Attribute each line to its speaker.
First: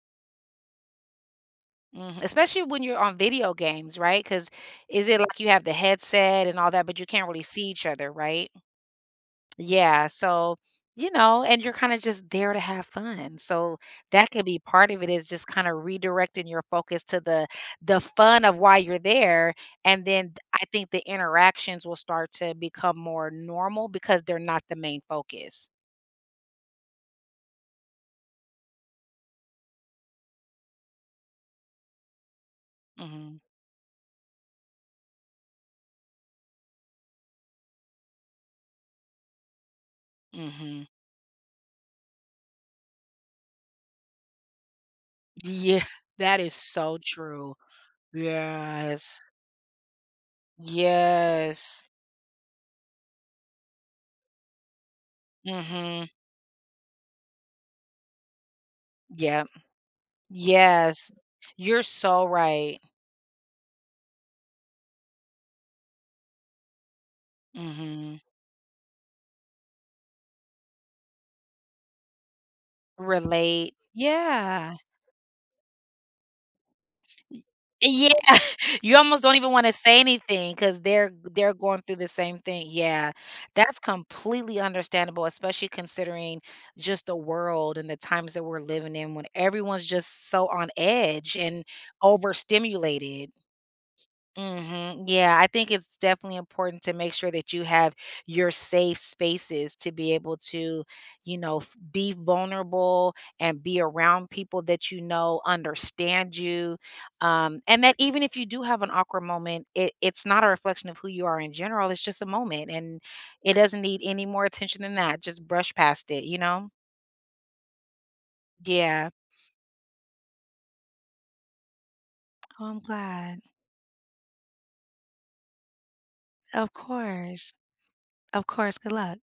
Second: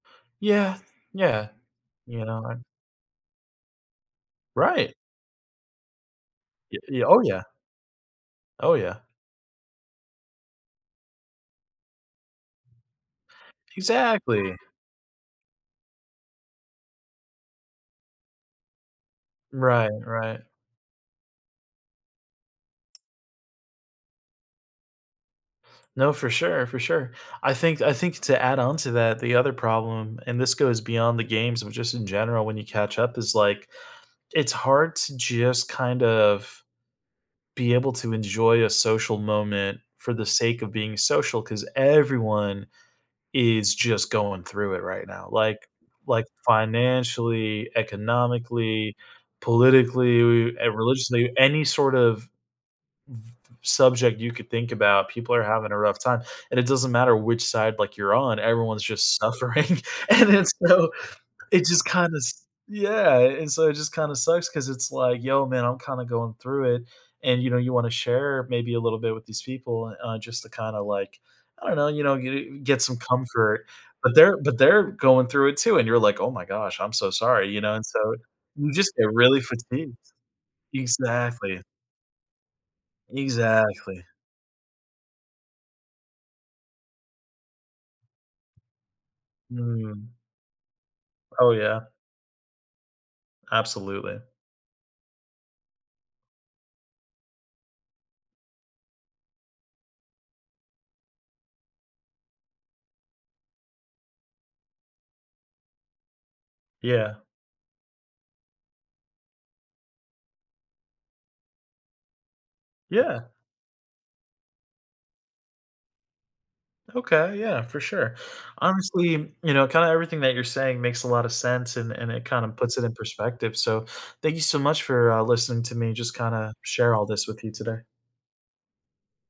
Speaker 1: Yeah, yeah,
Speaker 2: Mhm,
Speaker 1: you know, I
Speaker 2: especially when you're on video games, right? 'Cause
Speaker 1: Right.
Speaker 2: is it like you have the headset and all
Speaker 1: Ye
Speaker 2: that, but
Speaker 1: y
Speaker 2: you
Speaker 1: oh,
Speaker 2: can't really
Speaker 1: yeah.
Speaker 2: see each other, right?
Speaker 1: Oh, yeah.
Speaker 2: Yeah, so, you know, and you're kinda just there to have fun, so that
Speaker 1: Exactly.
Speaker 2: could be part of it, it's just kinda redirecting your focus to the the fun of why you're there,
Speaker 1: Right,
Speaker 2: and then
Speaker 1: right.
Speaker 2: I think the interactions will start to become more normal because they're not the main focus.
Speaker 1: No, for sure, for sure. I think I think to add on to that, the other problem, and this goes beyond the games, but just in general, when you catch up is
Speaker 2: Mhm.
Speaker 1: like, it's hard to just kind of be able to enjoy a social moment for the sake of
Speaker 2: Mhm.
Speaker 1: being social 'cause everyone is just going through it right now, like
Speaker 2: Yeah,
Speaker 1: like,
Speaker 2: that is so true,
Speaker 1: financially, economically,
Speaker 2: yes.
Speaker 1: politically, and religiously, any
Speaker 2: Yes.
Speaker 1: sort of v subject you could think about, people are having a rough
Speaker 2: Mhm.
Speaker 1: time, and it doesn't matter which side, like, you're on, everyone's just
Speaker 2: Yep.
Speaker 1: suffering, and it's so
Speaker 2: Yes,
Speaker 1: it
Speaker 2: you're
Speaker 1: just kinda
Speaker 2: so
Speaker 1: s
Speaker 2: right.
Speaker 1: yeah, and so it just kinda sucks 'cause it's like, "Yo, man, I'm kinda going through it," and you know, you wanna
Speaker 2: Mhm.
Speaker 1: share maybe a little bit with these people, uh, just to kinda like, I don't know, you know, g get some comfort,
Speaker 2: Relate.
Speaker 1: but they're but
Speaker 2: Yeah.
Speaker 1: they're going through it too, and you're like, "Oh my gosh, I'm so sorry," you know, and
Speaker 2: Yeah,
Speaker 1: so you just
Speaker 2: you
Speaker 1: get
Speaker 2: almost don't
Speaker 1: really
Speaker 2: even wanna
Speaker 1: fatigued.
Speaker 2: say anything 'cause they're they're
Speaker 1: Exactly.
Speaker 2: going through the same thing, yeah. That's
Speaker 1: Exactly.
Speaker 2: completely understandable, especially considering just the world and the times that we're living in when everyone's
Speaker 1: Mm.
Speaker 2: just so on edge
Speaker 1: Oh,
Speaker 2: and
Speaker 1: yeah.
Speaker 2: overstimulated.
Speaker 1: Absolutely.
Speaker 2: Mhm, yeah, I think it's definitely important to make sure that you have your safe spaces to be able to, you know, f be vulnerable and be around people that you know understand you,
Speaker 1: Yeah.
Speaker 2: um, and that even if you do have an awkward moment, it it's not a reflection of who you are in general, it's just a moment and
Speaker 1: Yeah.
Speaker 2: it doesn't need any more attention than that. Just brush past it, you know?
Speaker 1: Okay, yeah, for sure.
Speaker 2: Yeah.
Speaker 1: Honestly, you know, kinda everything that you're saying makes a lotta sense, and and it kinda
Speaker 2: Oh,
Speaker 1: puts
Speaker 2: I'm
Speaker 1: it in
Speaker 2: glad.
Speaker 1: perspective. So, thank you so much for, uh, listening to me just kinda
Speaker 2: Of
Speaker 1: share all this with you
Speaker 2: course.
Speaker 1: today.
Speaker 2: Of course, good luck.